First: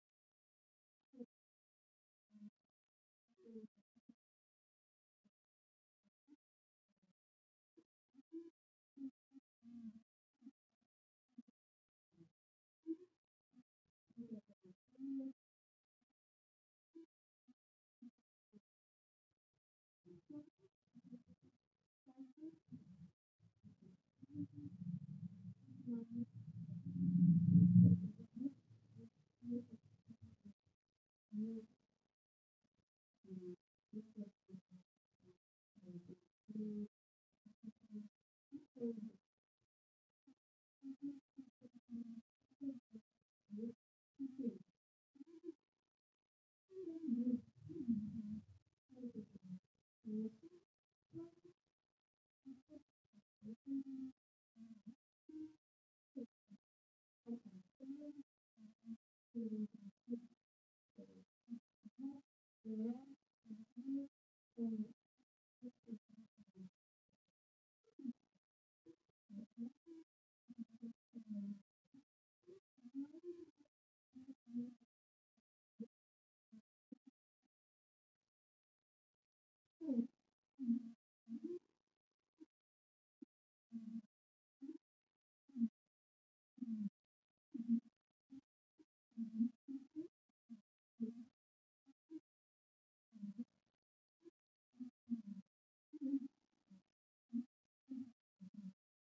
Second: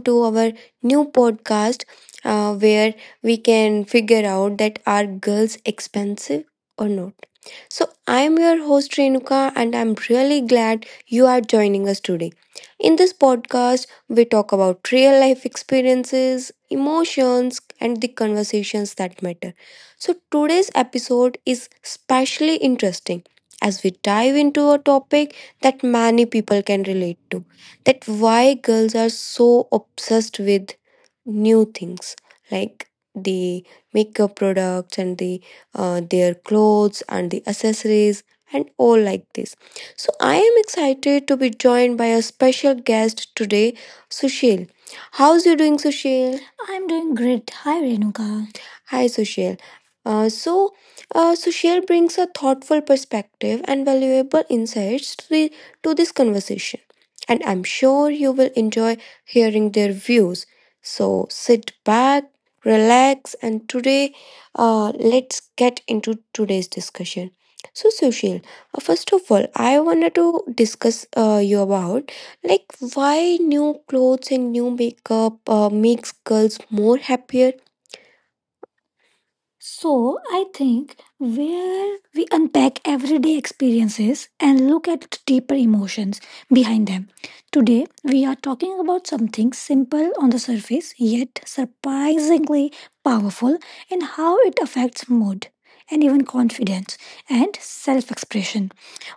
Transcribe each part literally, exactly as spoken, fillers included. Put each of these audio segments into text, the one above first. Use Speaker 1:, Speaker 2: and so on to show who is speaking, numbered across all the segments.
Speaker 1: to our new podcast uh, where we can figure out that are girls expensive or not. So, I'm your host Renuka, and I'm really glad you are joining us today. In this podcast, we talk about real life experiences, emotions, and the conversations that matter. So, today's episode is especially interesting as we dive into a topic that many people can relate that why girls are so obsessed with new things like the makeup products and the uh, their clothes and the accessories and all like this. So I am excited to be joined by a special guest today, Sushil. How's you doing, Sushil? I'm doing great. Hi, Renuka. Hi, Sushil. Uh, so, uh, Sushil brings a thoughtful perspective and valuable insights to, the, to this conversation. And
Speaker 2: Thank
Speaker 1: I'm sure you will enjoy hearing their views. So, sit back, relax, and today uh, let's get into today's discussion. So, Sushil, uh, first of all, I wanted to discuss uh, you about like why new clothes and new makeup uh, makes girls more happier? So, I think where we unpack everyday experiences and look at deeper emotions behind them time. Today, we are talking about something simple on the surface yet surprisingly powerful in how it affects mood and even confidence and self expression.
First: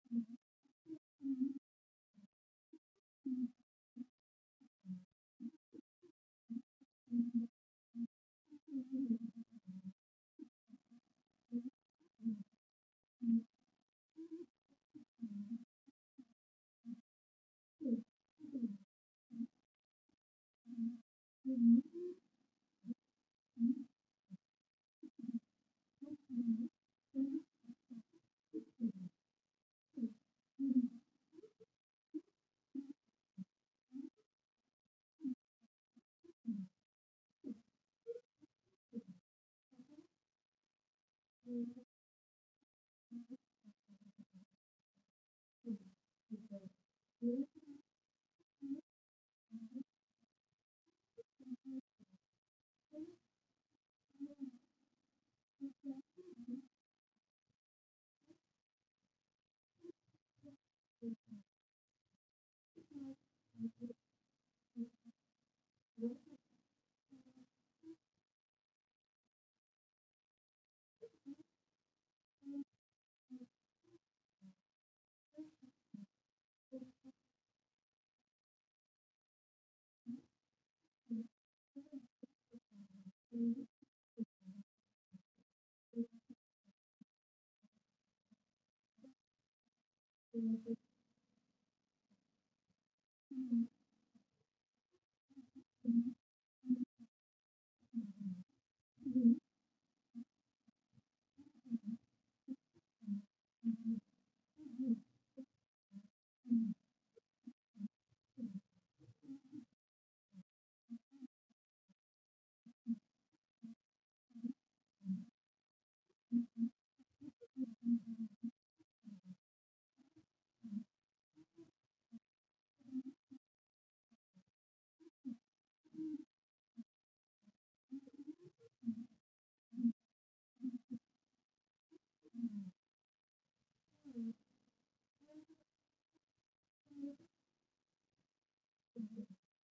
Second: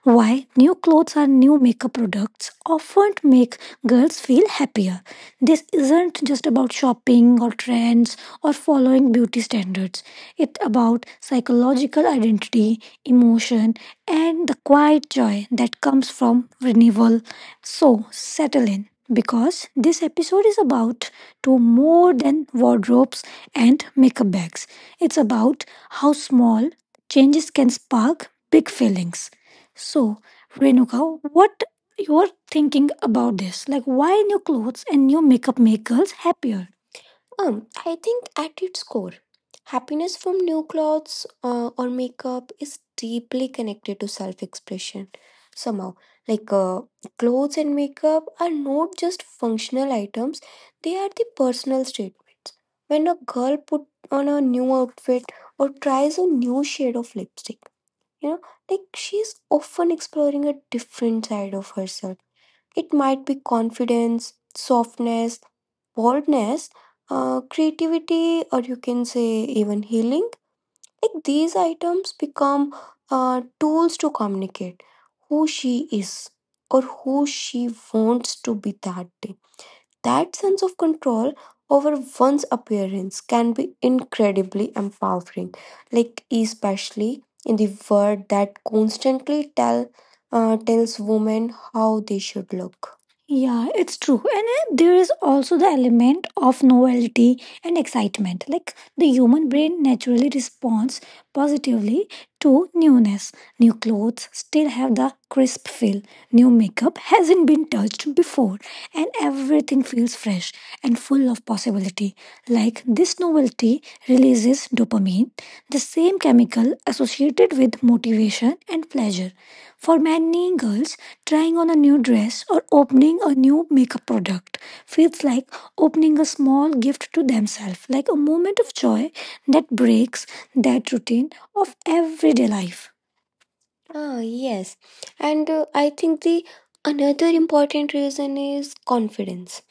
Speaker 1: Why new clothes or new makeup products often make girls feel happier. This isn't just about shopping or trends or following beauty standards. It's about psychological identity, emotion, and the quiet joy that comes from renewal. So settle in because this episode is about to more than wardrobes and makeup bags. It's about how small changes can spark big feelings. So Renuka, what you're thinking about this? Like why new clothes and new makeup make girls happy? Um, I think at its happiness from new clothes uh, or makeup is deeply connected to self expression. So, like, uh, clothes and makeup are not just functional items, they are the personal statements. When a girl put on a new outfit, tries a new shade of lipstick, you know, like she is often exploring a different side of herself. It might be confidence, softness, boldness, uh, creativity, or you can say even healing. Like these items become uh, tools to communicate who she is or who she wants to be that day. That sense of control over one's appearance can be incredibly empowering, especially in the world that constantly tell, tells women how they should look. Yeah, it's true. And uh, there is also the element of novelty and excitement. Like the human brain naturally responds positively to newness. Clothes still have crisp feel. New makeup hasn't been touched before, and everything feels fresh and full of possibility. Like this novelty releases dopamine, the same chemical associated with motivation and pleasure. For many girls, trying on a new dress or opening a new makeup product feels like opening a small gift to themselves, like a moment of joy that breaks that routine of everyday life. Ah, yes. And uh, I think the another important reason is confidence.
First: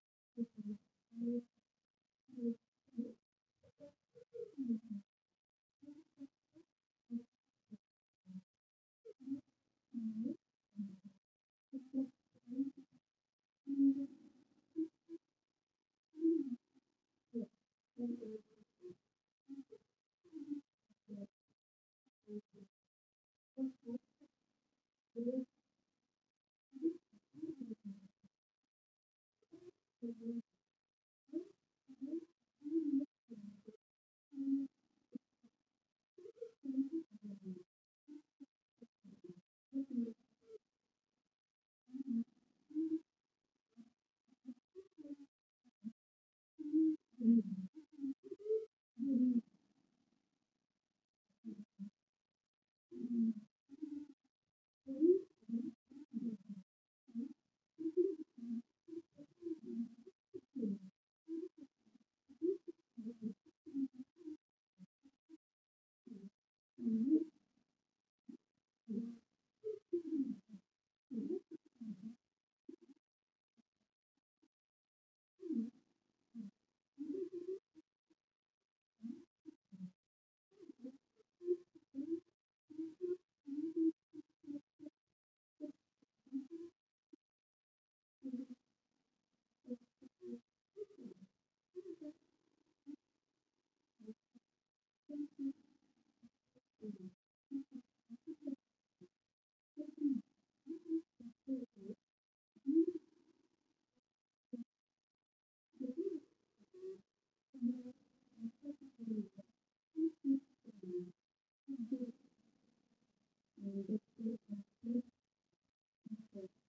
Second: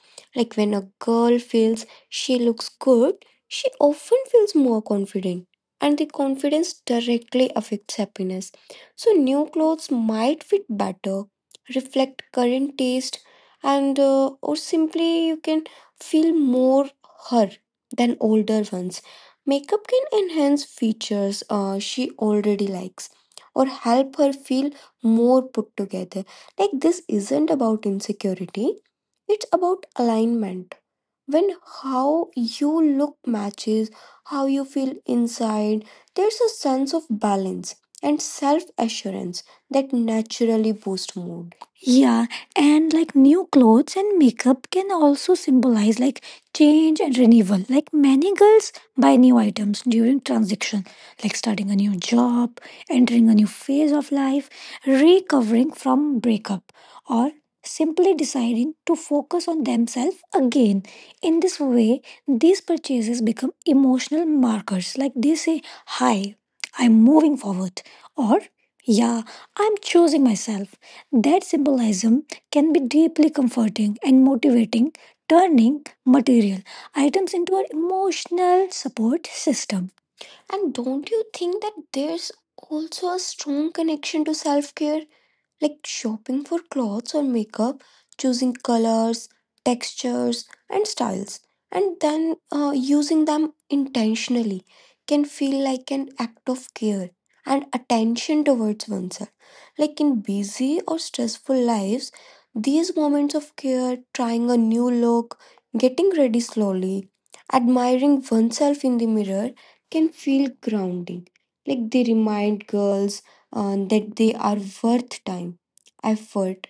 Speaker 1: A girl feels she looks good, she often feels more confident. And the confidence directly affects happiness. So, new clothes might fit better, reflect current taste, and uh, or simply you can feel more her than older ones. Makeup can enhance features uh, she already likes or help her feel more put together. Like, this isn't about insecurity, it's about alignment. When how you look matches how you feel inside, there's a sense of balance and self assurance that naturally boosts mood. Yeah, and like new clothes and makeup can also symbolize like change and renewal. Like many girls buy new items during transition, like starting a new job, entering a new phase of life, recovering from breakup, or s- deciding to focus on themselves again. In this way, these purchases become emotional markers. Like they say, "Hi, I'm moving forward," or "Yeah, I'm choosing myself." That symbolism can be deeply comforting and motivating, turning material items into an emotional support system. And don't you think that there's also a strong connection to self care? Like shopping for clothes or makeup, choosing colors, textures, and styles, and then uh, using them intentionally can feel like an act of care and attention towards oneself. Like in busy or stressful lives, these moments of care, trying a new look, getting ready slowly, admiring oneself in the mirror, can feel grounding. Like they remind girls uh, that they are worth time, effort,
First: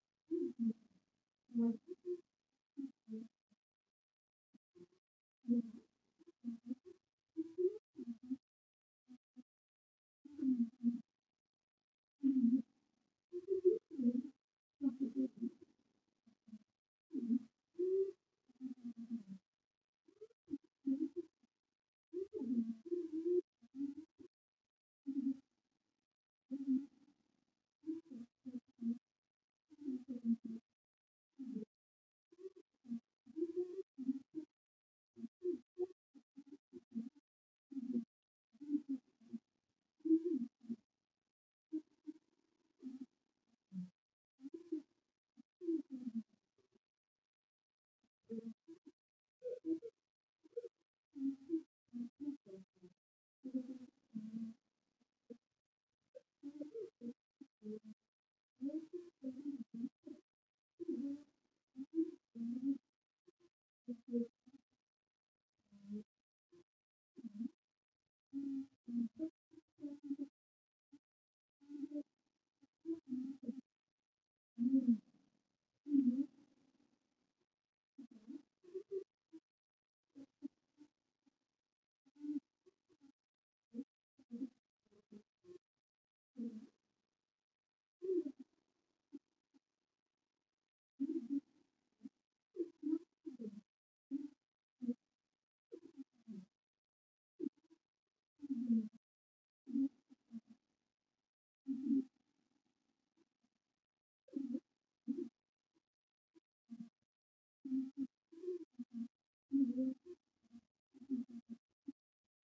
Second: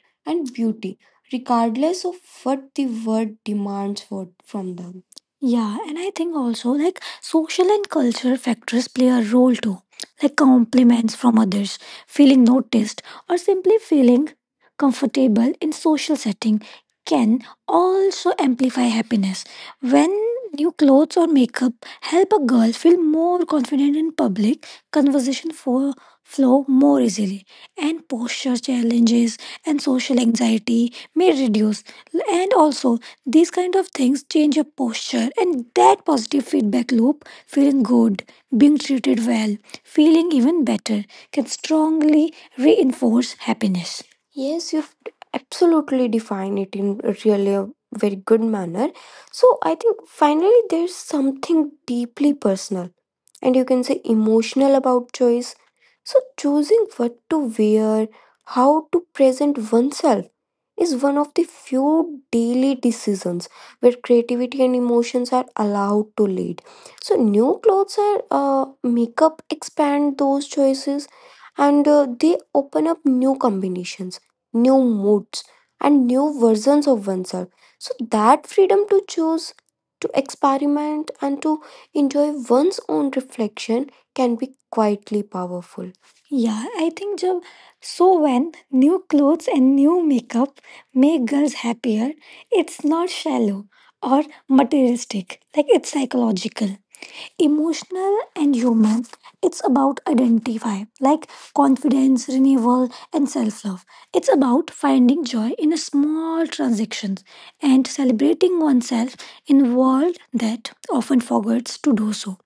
Speaker 1: regardless of what the world demands for, from them. Yeah, and I think also like social and cultural factors play a role too, like compliments from others, feeling noticed, or simply feeling comfortable in social setting can also amplify happiness. When new clothes or makeup help a girl feel more confident in public, conversation fo- flow more easily and posture challenges and social anxiety may reduce, and also these kind of things change your posture, and that positive feedback loop, feeling good, being treated well, feeling even better, can strongly reinforce happiness. Yes, you absolutely define it in really a very good manner. So I think finally there's deeply personal and you can say emotional about choice. So, choosing what to wear, how to present oneself, is one of the few daily decisions where creativity and emotions are allowed to lead. So, new clothes or uh, makeup expand those choices, and uh, they open up new combinations, new moods, and new versions of oneself. So, that freedom to choose, to experiment, and to enjoy one's own reflection can be quietly powerful. Yeah, I think Jab. So when new clothes and new makeup make girls happier, it's not shallow or materialistic. Like it's psychological, emotional, and human. It's about identify, like confidence, renewal, and self love. It's about finding joy in a small transactions and celebrating oneself in a world that often forgets to do so.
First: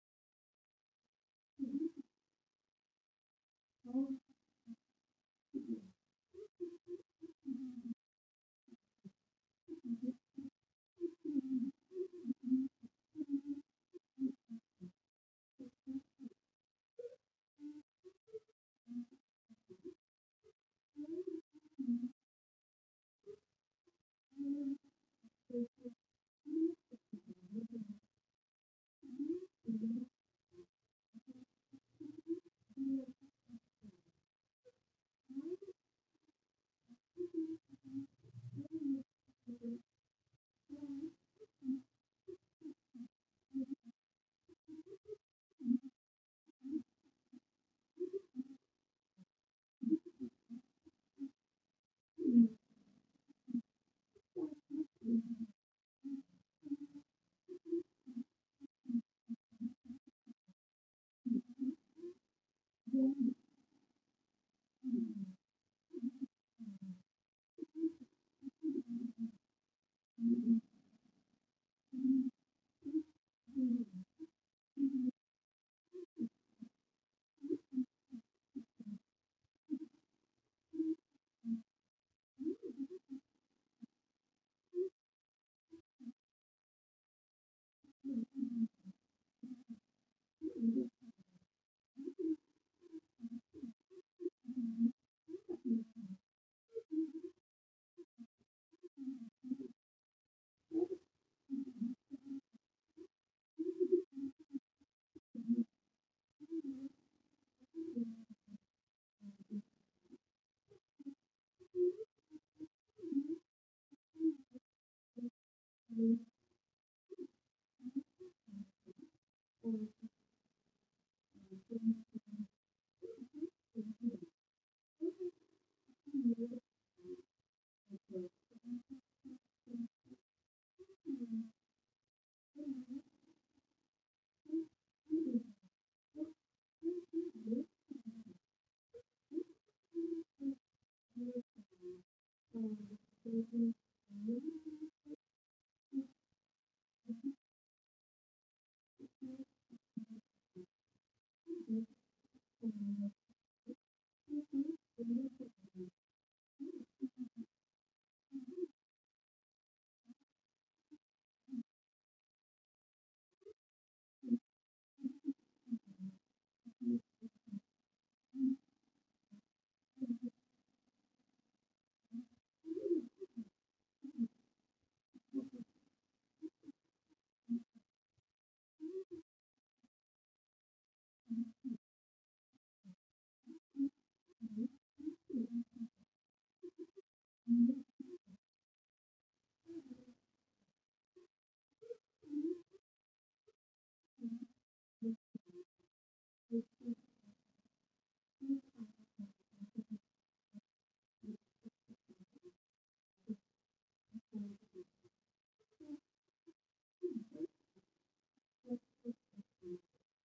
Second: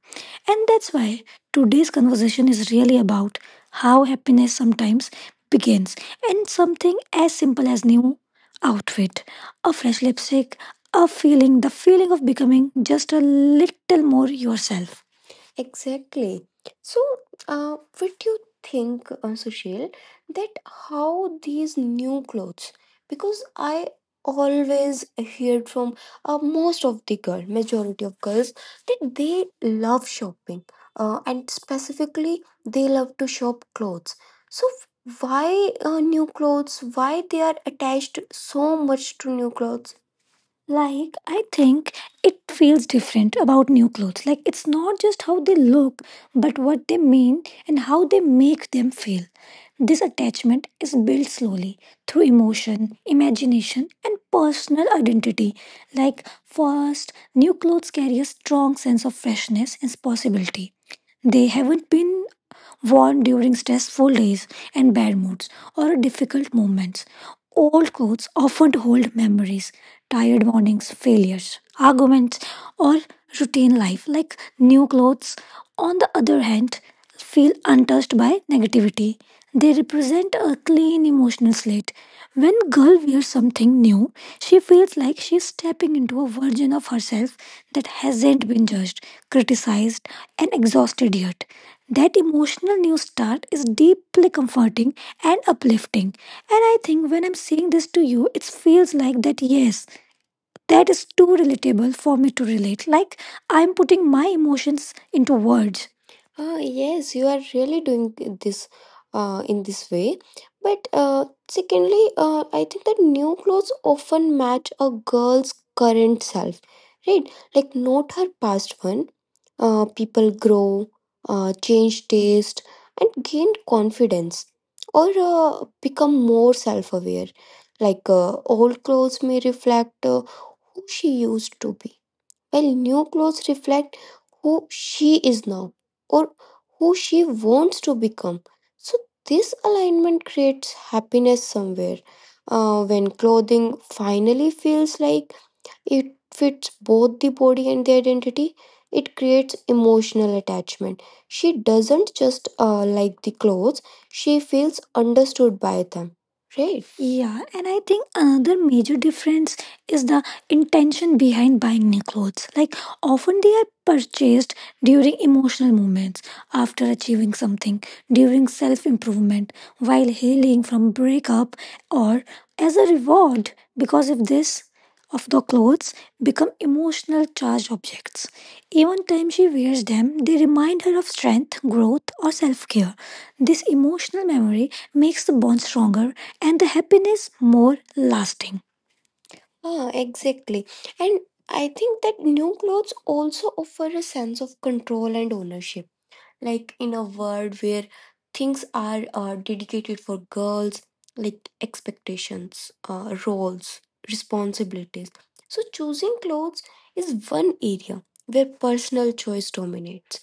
Speaker 1: And that's why today's conversation is really about how happiness sometimes begins and something as simple as new outfit, a fresh lipstick, a feeling, the feeling of becoming just a little more yourself. Exactly. So, uh, what do you think, uh, Sushil, that how these new clothes? Because I always heard from uh, most of the girl, majority of girls, that they love shopping, uh, and specifically they love to shop clothes. So, why uh, new clothes? Why they are attached so much to new clothes? Like, I think it feels different about new clothes. Like, it's not just how they look, but what they mean and how they make them feel. This attachment is built slowly through emotion, imagination, and personal identity. Like, first, new clothes carry a strong sense of freshness and possibility. They haven't been worn during stressful days and bad moods or difficult moments. Old clothes often hold memories, tired mornings, failures, arguments, or routine life, like new clothes, on the other hand, feel untouched by negativity. They represent a clean emotional slate. When girl wears something new, she feels like she's stepping into a version of herself that hasn't been judged, criticized, lost idiot. That emotional new start is deeply comforting and uplifting. And I think when I'm saying this to you, it feels like that, yes, that is too relatable for me to relate. Like I'm putting my emotions into words. Yes, you are really doing this uh, in this way. But uh, secondly, uh, I think that new clothes often match a girl's current self, right? Like, not her past one. Uh, people grow, uh, change taste, gain confidence, or uh, become more self aware. Like, uh, old clothes may reflect uh, who she used to be, while new clothes reflect she is now. Or she wants to become. So this alignment creates happiness somewhere. Uh, when clothes finally feels like fits both the body and the identity, it creates emotional attachment. She doesn't just uh, love the clothes; she feels stood by them. Right? Yeah, and I think another major difference is the intention behind buying new clothes. Like often they are during emotional moments, after achieving something, during self improvement, while healing from breakup, or as a reward. Because of this, of the clothes become emotional charged objects. Even time she wears them, they remind her of strength, growth, or self care. This emotional memory makes the bond stronger and the happiness more lasting. Ah, exactly. And I think that new clothes also offer a sense of control and ownership. Like in a world where things are uh, dedicated for girls, like expectations, uh, roles, responsibilities. So choosing clothes is an area where personal choice dominates.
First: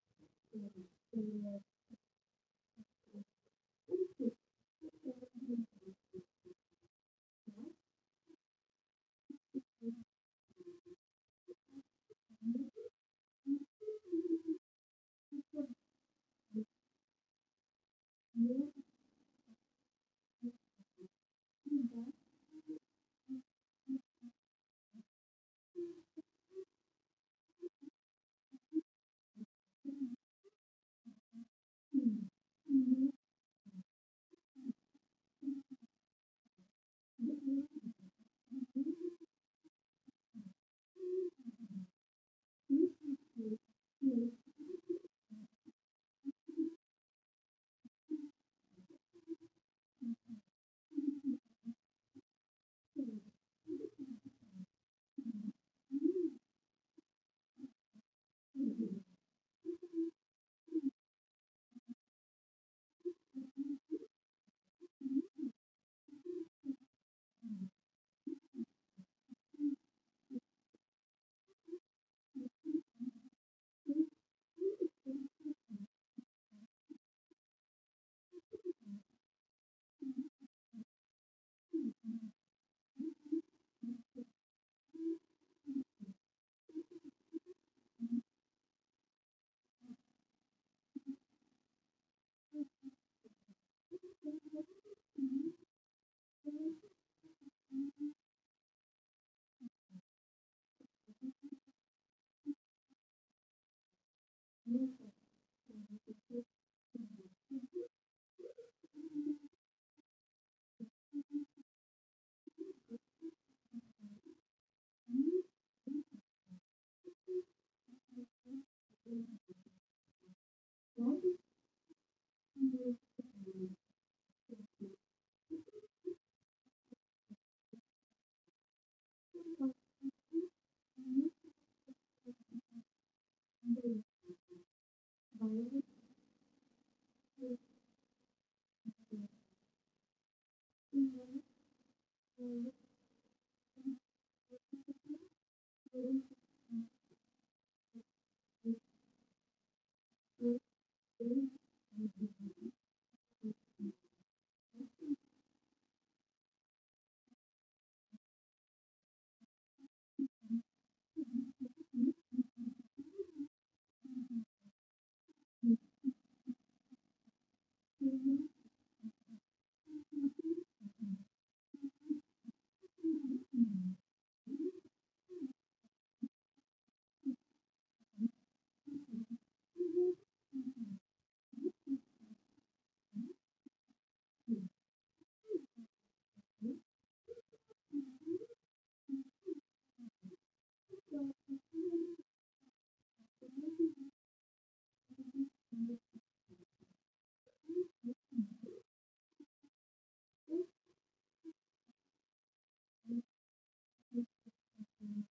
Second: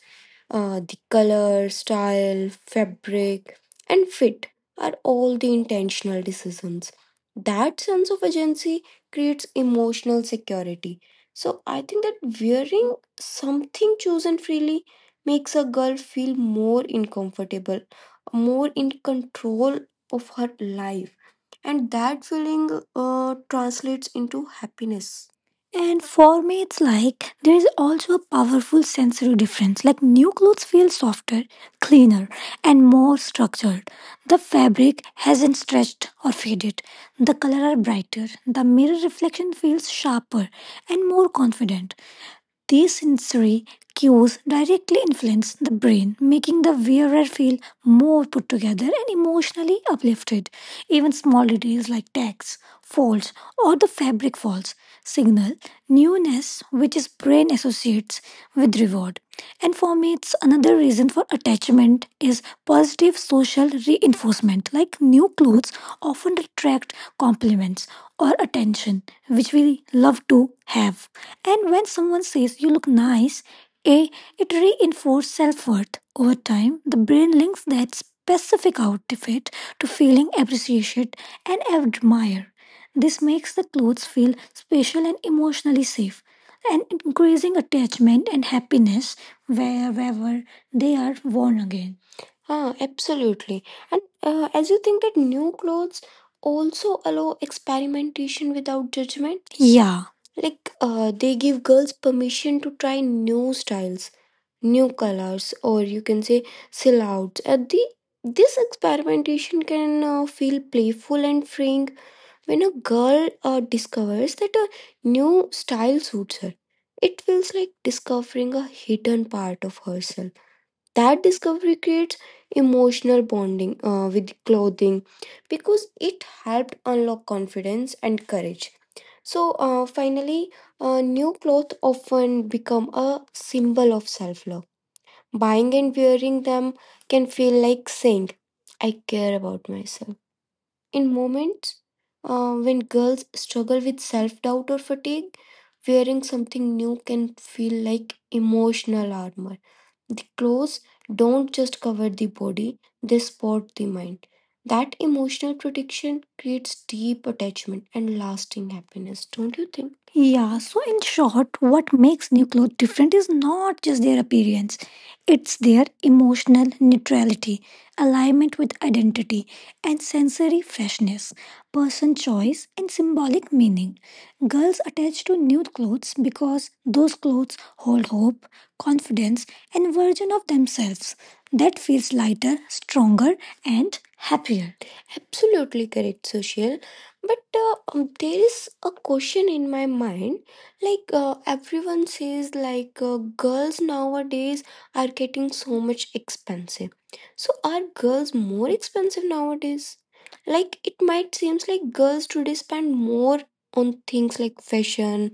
Speaker 1: Uh, the color, style, fabric are all the intentional decisions. That sense of agency creates emotional security. So I think that wearing something too freely makes a girl feel more uncomfortable, more in control of her life. That feeling uh, translates into happiness. And for me, it's like there is also a powerful sensory difference. Like new clothes feel softer, cleaner, and structured. The fabric hasn't stretched or faded. There are brighter. The mirror reflection feels sharper and more confident. Sensory directly influence the brain, making the wearer feel more put together and emotionally uplifted. Even small details like tags, folds, or the fabric falls signal newness, which is brain associates with reward. And for me, it's another reason for attachment is positive social reinforcement. Like new clothes often attract compliments or attention, which we love to have. And when someone says you look nice, A, it reinforces self worth. Over time, the brain links that specific outfit to feeling appreciated and admired. This makes the clothes feel special and emotionally safe and increasing attachment and happiness wherever they are worn again. Ah, absolutely. And uh, as you think that new clothes also allow experimentation without judgment? Yeah, like uh, they give girls permission to try new styles, new colors, or you can say silhouettes. Uh, the This experimentation can uh, feel playful and freeing when a girl uh, discovers that a new style suits her, it feels like discovering a hidden part of herself. That discovery creates emotional bonding uh, with clothing because it helped unlock confidence and courage. So, uh, finally, uh, new clothes often become a symbol of self love. Buying and wearing them can feel like saying, I care about myself. In moments uh, when girls struggle with self doubt or fatigue, wearing something new can feel like emotional armor. The clothes don't just cover the body, they support the mind. That emotional protection creates deep attachment and lasting happiness, don't you think? Yeah, so in short, what makes new clothes different is not just their appearance, it's their emotional neutrality alignment with identity. And person choice and sim- attached to new clothes because those clothes hold hope, confidence, and vision of themselves that feels lighter, stronger, and happier. Absolutely correct, social. But uh, it's a question in my mind, like says like uh, girls nowadays are getting expensive. So are girls more expensive nowadays? It might seems like girls today spend more on things like fashion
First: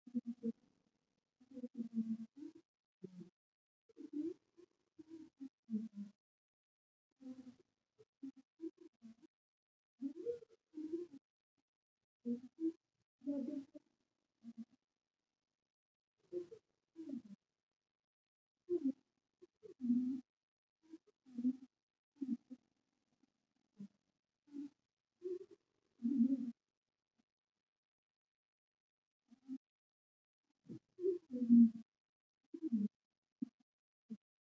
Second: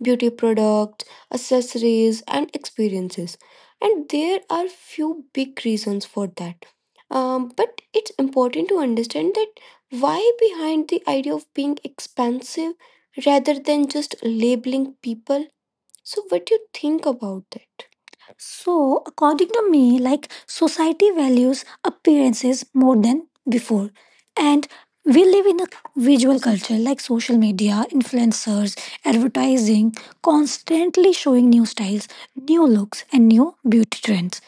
Speaker 1: beauty products, accessories, and experiences. And there are few big reasons for that. Um, but it's important to understand that why behind the idea of being expanded rather than just labeling people. So, what do you think about that? So, according to me, society values appearances more than before. And we live in a visual culture like social media, influencers, advertising, constantly showing new styles, new looks, and new beauty trends.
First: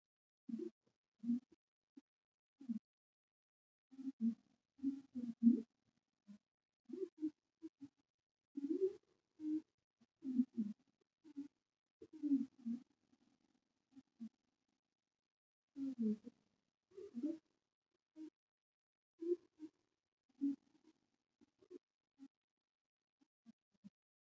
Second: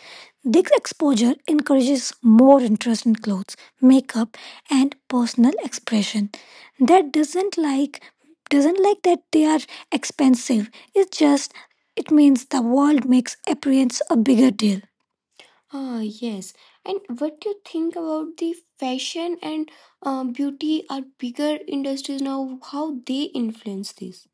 Speaker 1: This exposure encourages more interest in clothes, makeup, and personal expression. That doesn't like doesn't like that they are expensive. It's just it means the world makes appearance a bigger deal. Yes, and think about the fashion and uh, beauty are bigger industries now, how they influence this?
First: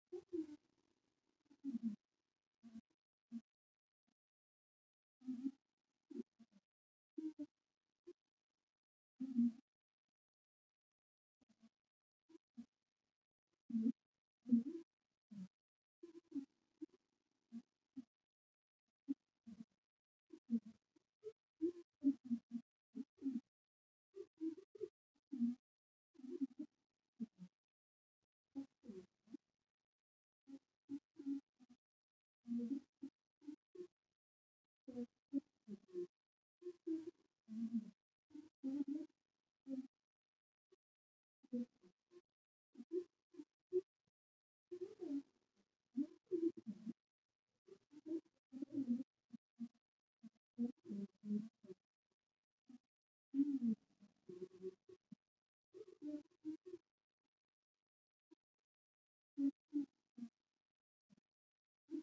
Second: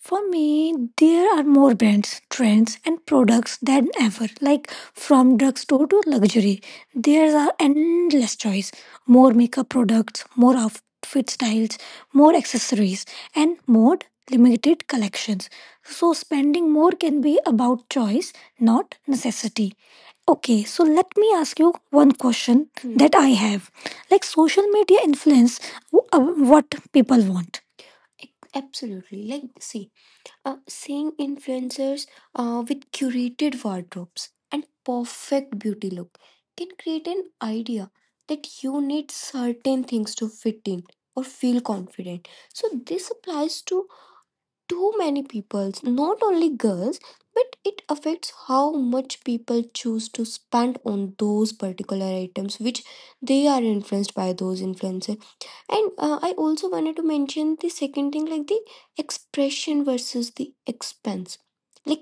Speaker 1: For me, there are more brands, trends, and products than ever. Like from drugstore to luxury, there are endless choice. More makeup products, more outfit styles, more accessories, and more limited collections. So spending more can be about choice, not necessity. Okay, so let me ask you. Question. Hmm. That I have. Like social media influence w- uh, what people want. Absolutely. Like, see, uh, seeing influencers uh, curated wardrobes and perfect beauty, they can certain things to fit in or feel confident. So this applies to too many people's girls, but it affects how much people choose to spend particular items, which they are influenced by those influencers. And uh, I also wanted to mention the second thing like the expense versus the expense.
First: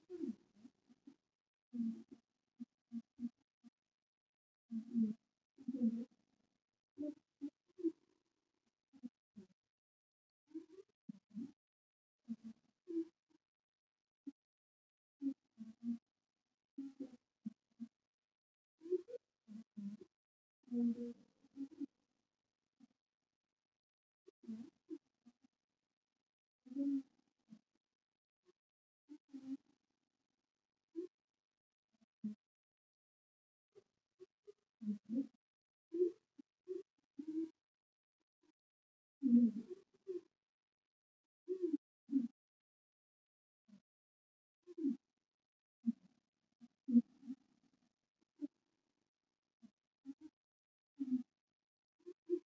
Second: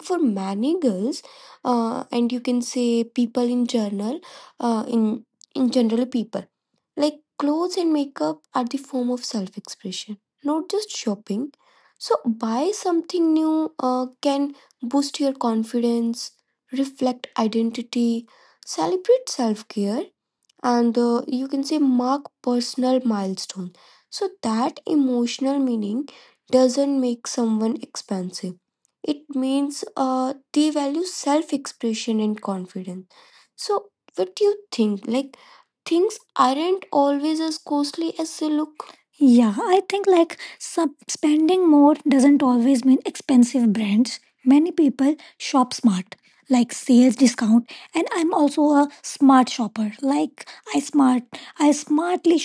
Speaker 1: Many girls, uh, and you can say people in general, uh, in general people, clothes and makeup are the form of self-expression, not just shopping. So buy something new uh, can boost your confidence, identity, self care, and uh, you can say mark personal milestone, so that emotional meaning doesn't make someone expensive, it means uh, they value self expression and confidence. So what do you think, aren't always as costly as they look? uh, I think like sub- spending more doesn't always mean expensive brands. Many people shop smart, like sales discount, and I'm also a smart shopper. Like I smart, I smartly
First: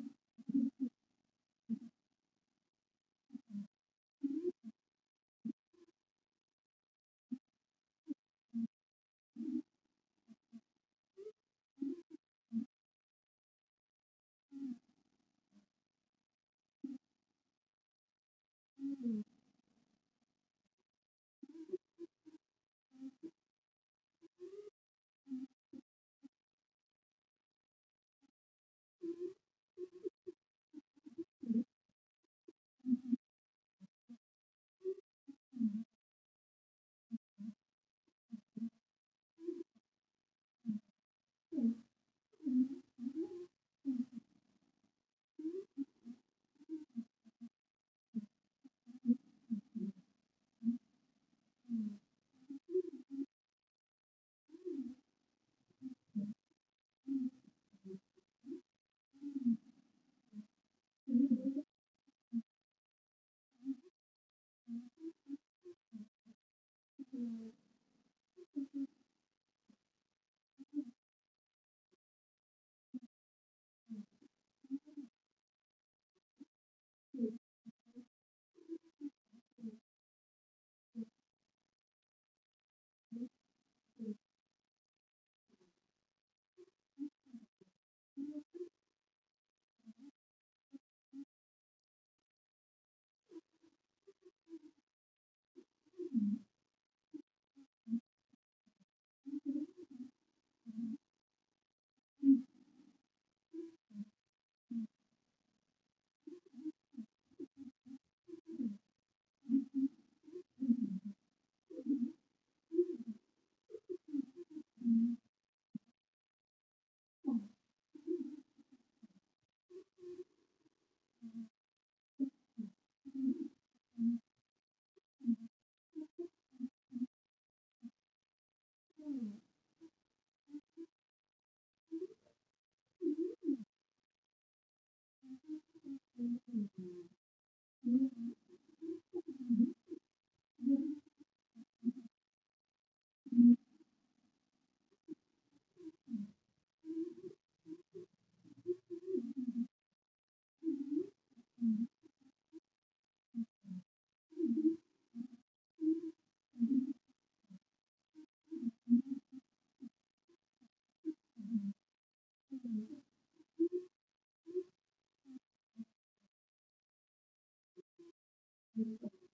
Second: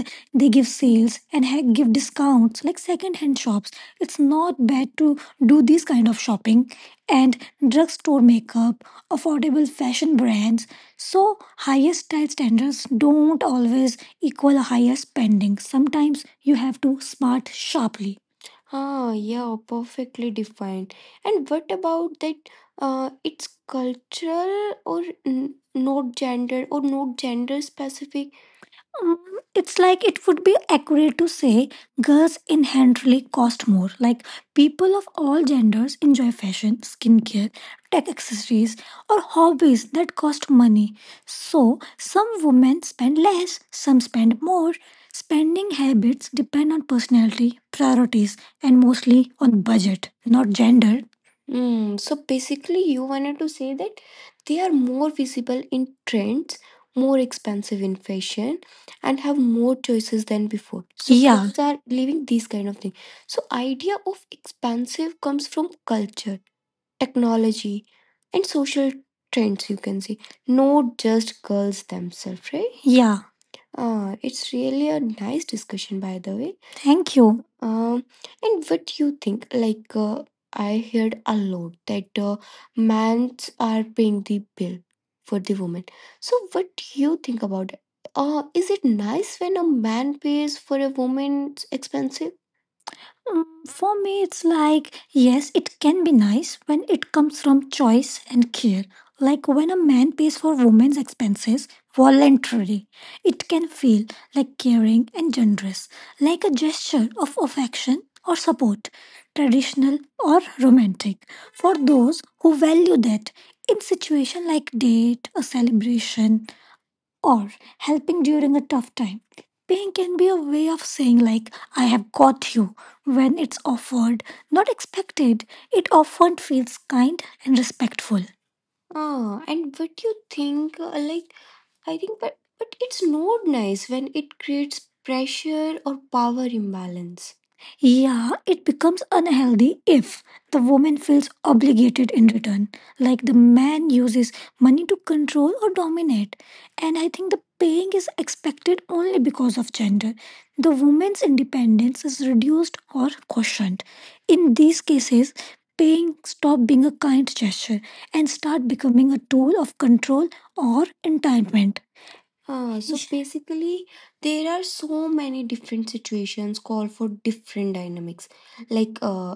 Speaker 1: when they give sales and heck give discounts, like second hand shop. It's not bad to do this kind of shopping and drugstore makeup, affordable fashion brands, so higher style standards don't always equal higher spending. Sometimes you have to smart sharply. Uh, Yeah, perfectly defined. And what about that? Uh, it's cultural or not gender, or not gender specific. It's like it would be accurate to girls inherently cost more. Like people of all genders enjoy fashion, skincare, tech accessories, or hobbies that cost money. Some women spend less, some spend more. Spending habits depend on personality, priorities, and mostly on budget, not gender. Mm. So basically, you wanted to say that they are more visible in trends, more expensive in fashion, and have more choices than before are living these kind of things. So idea of expansive comes from culture, technology, and so trends you can see, not just girls themselves, right? Yeah. Uh, it's really a nice discussion, by the way. Thank you. Um, and what do you think? Like, uh, I heard a lot that uh, men are paying the bill for the woman. So, what do you think about it? Uh, is it nice when a man pays for a woman's expensive? Mm, for me, it's like, yes, it can be nice when it comes from choice and care. Like when a man pays for women's expenses voluntarily, it can feel like caring and generous, like a gesture of affection or for those who value that. In situation like a celebration, helping during a tough time, paying can be a way of saying like, I have God's offer, not expecting. It often feels kind and respectful. Uh, and what you think uh, like, but but it's nice when it creates pressure or demands. It becomes unhealthy if the man feels obligated in return, like the man uses money to control or dominate. And I think the paying is expected of gender, hence independence is reduced or questioned. In these cases, paying stop being a kind gesture and start becoming a tool of control or entitlement. Basically, there are so many different situations call for different dynamics. Like, Uh,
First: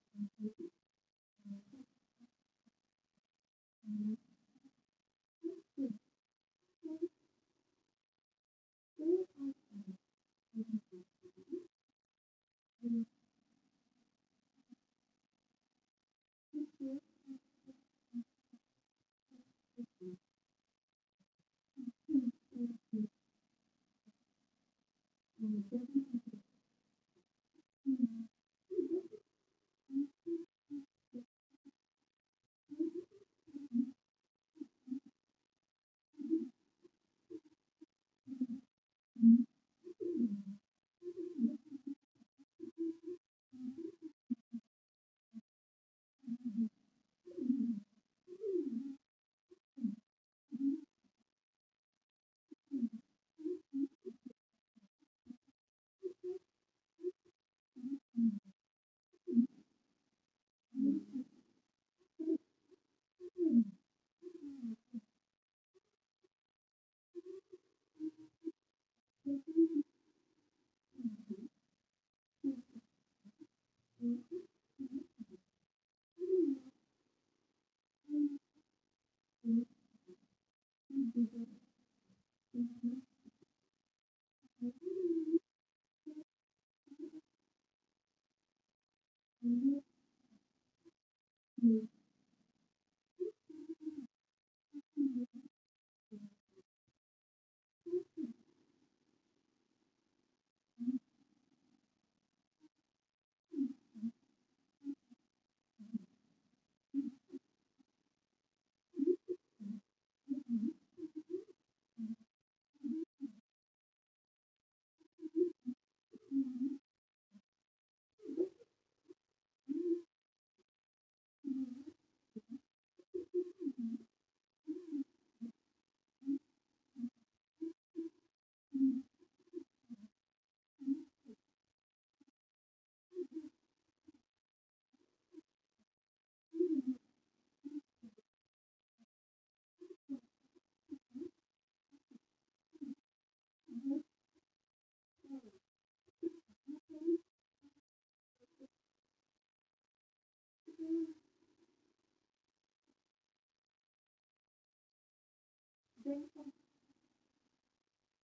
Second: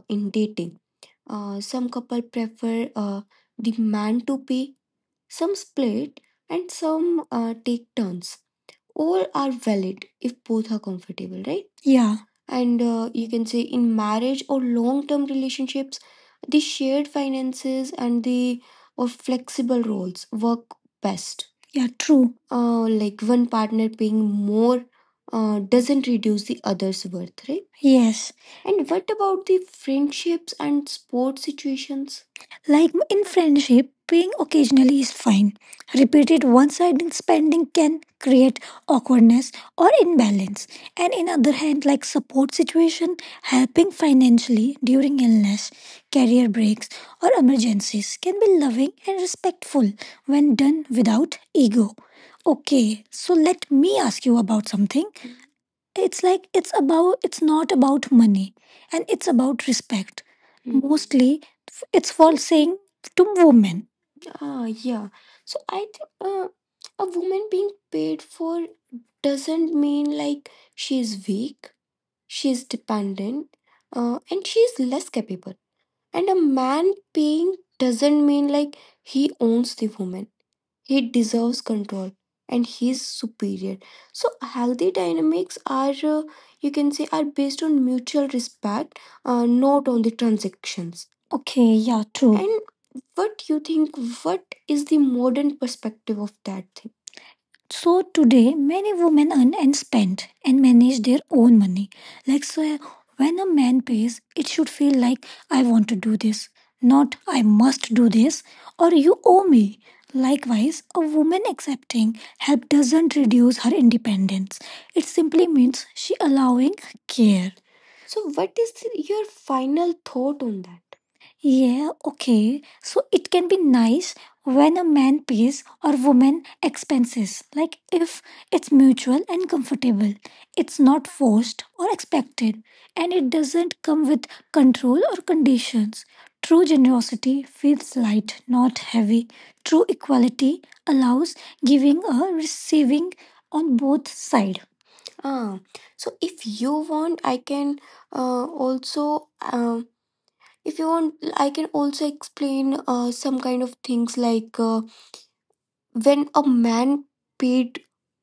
Speaker 1: in- uh, some couple prefer uh, the man to pay, some and some uh, take turns. Valid if both comfortable, right? Yeah. And uh, you can say in marriage or long-term relationships, the finances and the or flexible roles work best. Uh, like one partner paying more uh, reduce the other's worth, right? What about the friendships and sport situations? In friendship, paying occasionally is fine. Repeated one-sided spending can create awkwardness. Or in and in other hand, like support, sit- helping financially during illness, career break, or emergencies can be loving and respectful when done without ego. Okay. So let me ask you about something. It's like it's about it's not about and it's about respect. Mostly, it's for saying to wo- yeah. So I think uh, a woman being paid for mean like she's like, she's dependent and she's capable. A man paying doesn't mean like he only woman. He deserves control and he's superior. So healthy dynamics are, uh, you can say, are based on mutual respect, uh, not on the transactions. Okay, yeah, true. And what do you think? What is the modern perspective of that? So today, many women earn and spend and manage their own money. Like, so when a man pays, it should feel like I want to do this, not I must do this or you owe me. Likewise, a woman accepting help doesn't reduce her independence. It simply means she allowing care. So is your final thought on that? Yeah, okay. So it can be nice when a man pays or woman expenses, like if it's mutual and comfortable, it's not forced or expected, and it doesn't come with control or conditions. True generosity feels light, not heavy. True equality allows giving or receiving on both sides. Ah, so if you want, I can uh, also um, I can also explain uh, some kind of things like uh, when a man paid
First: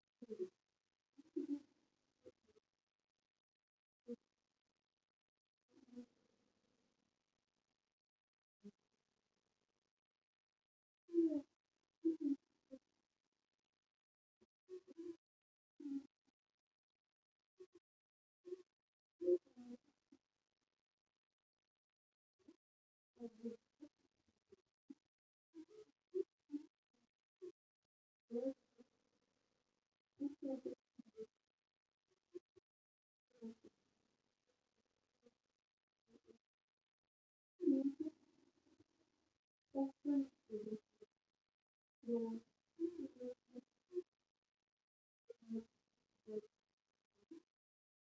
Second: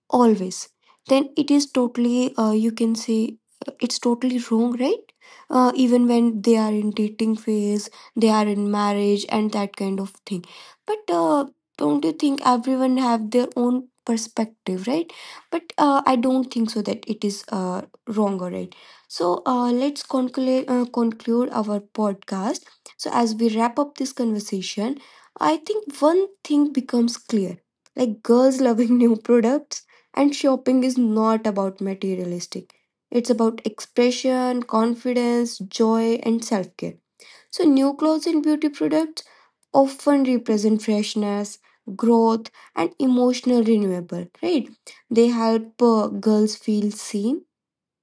Speaker 1: always, then it is totally uh, you can say uh, it's totally wrong, right? Uh, even when they are in dating phase, they are in marriage and that kind of thing. But uh, don't you think everyone have their own perspective, right? But uh, I don't think so that it is uh, wrong or right. So, uh, let's conclude, uh, conclude our podcast. So, as we wrap up this conversation, I think one thing becomes clear like, girls loving new products and shopping is not about materialistic, it's about expression, confidence, joy, and self care. So, clothes and beauty products can represent freshness, growth, emotional renewable, right? They help uh, girls feel seen,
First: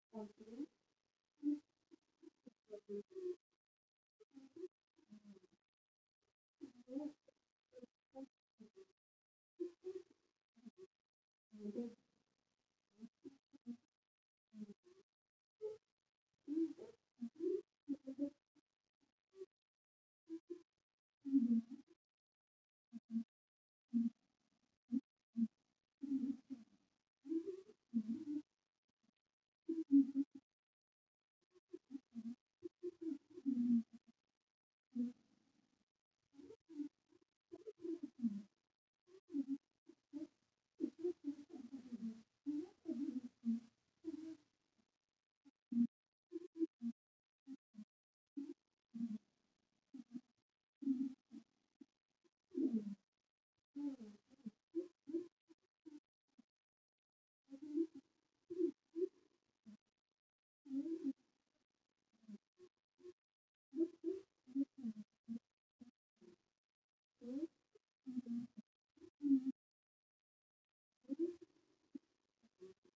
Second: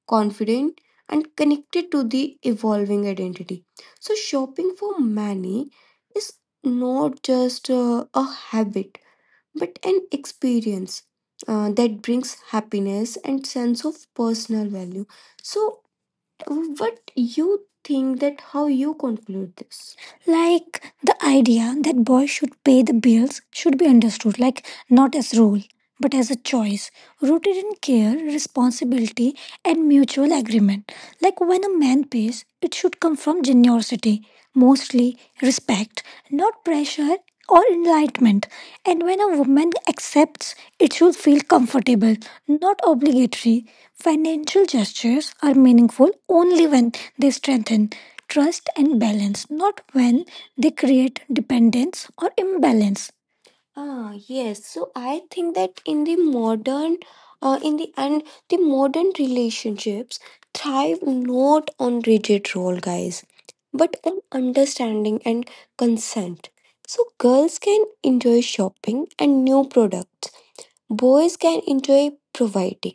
Speaker 1: confident, and connected to the evolving identity. So, shopping for many is not just uh, a habit but an experience uh, that brings happiness and sense of personal value. So, what you think that how you conclude this? Like the idea that boys should pay the bills should be understood, like not as rule, choice, rooted in care responsibility, and mutual agreement. Like when a man pays, it should come from generosity, mostly respect, not pressure or enlightenment. And when a woman accepts, it should feel comfortable, not obligatory. Financial gestures are meaningful only when they strengthen trust and balance, not when they create dependence or imbalance. Ah, yes. So I think that in the modern, uh, in the and the modern relationships thrive not on rigid role, guys, but understanding and consent. So girls can enjoy shopping and new products. Boys can enjoy providing.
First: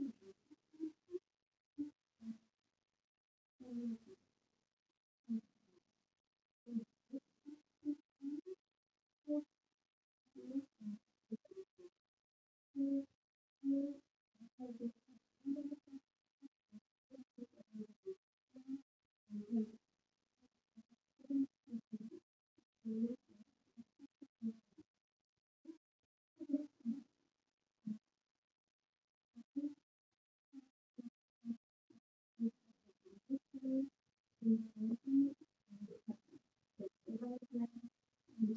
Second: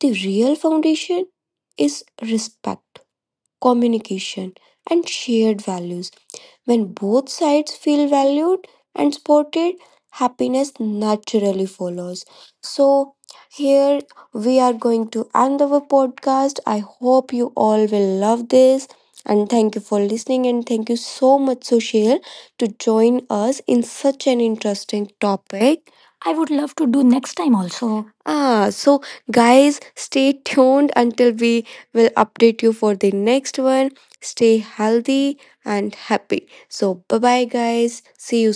Speaker 1: The real foundation is respect, communication, and shared values. When both sides feel valued and supported, happiness naturally follows. So, here we are going to end the podcast. I hope you all will love this. And thank you for listening. And thank you so much, Sushil, to join us in such an interesting topic. I would love to do next time also. Ah, so guys, stay tuned until we will update you for the next one.
Speaker 2: you.
Speaker 1: And happy. So, bye bye, guys. See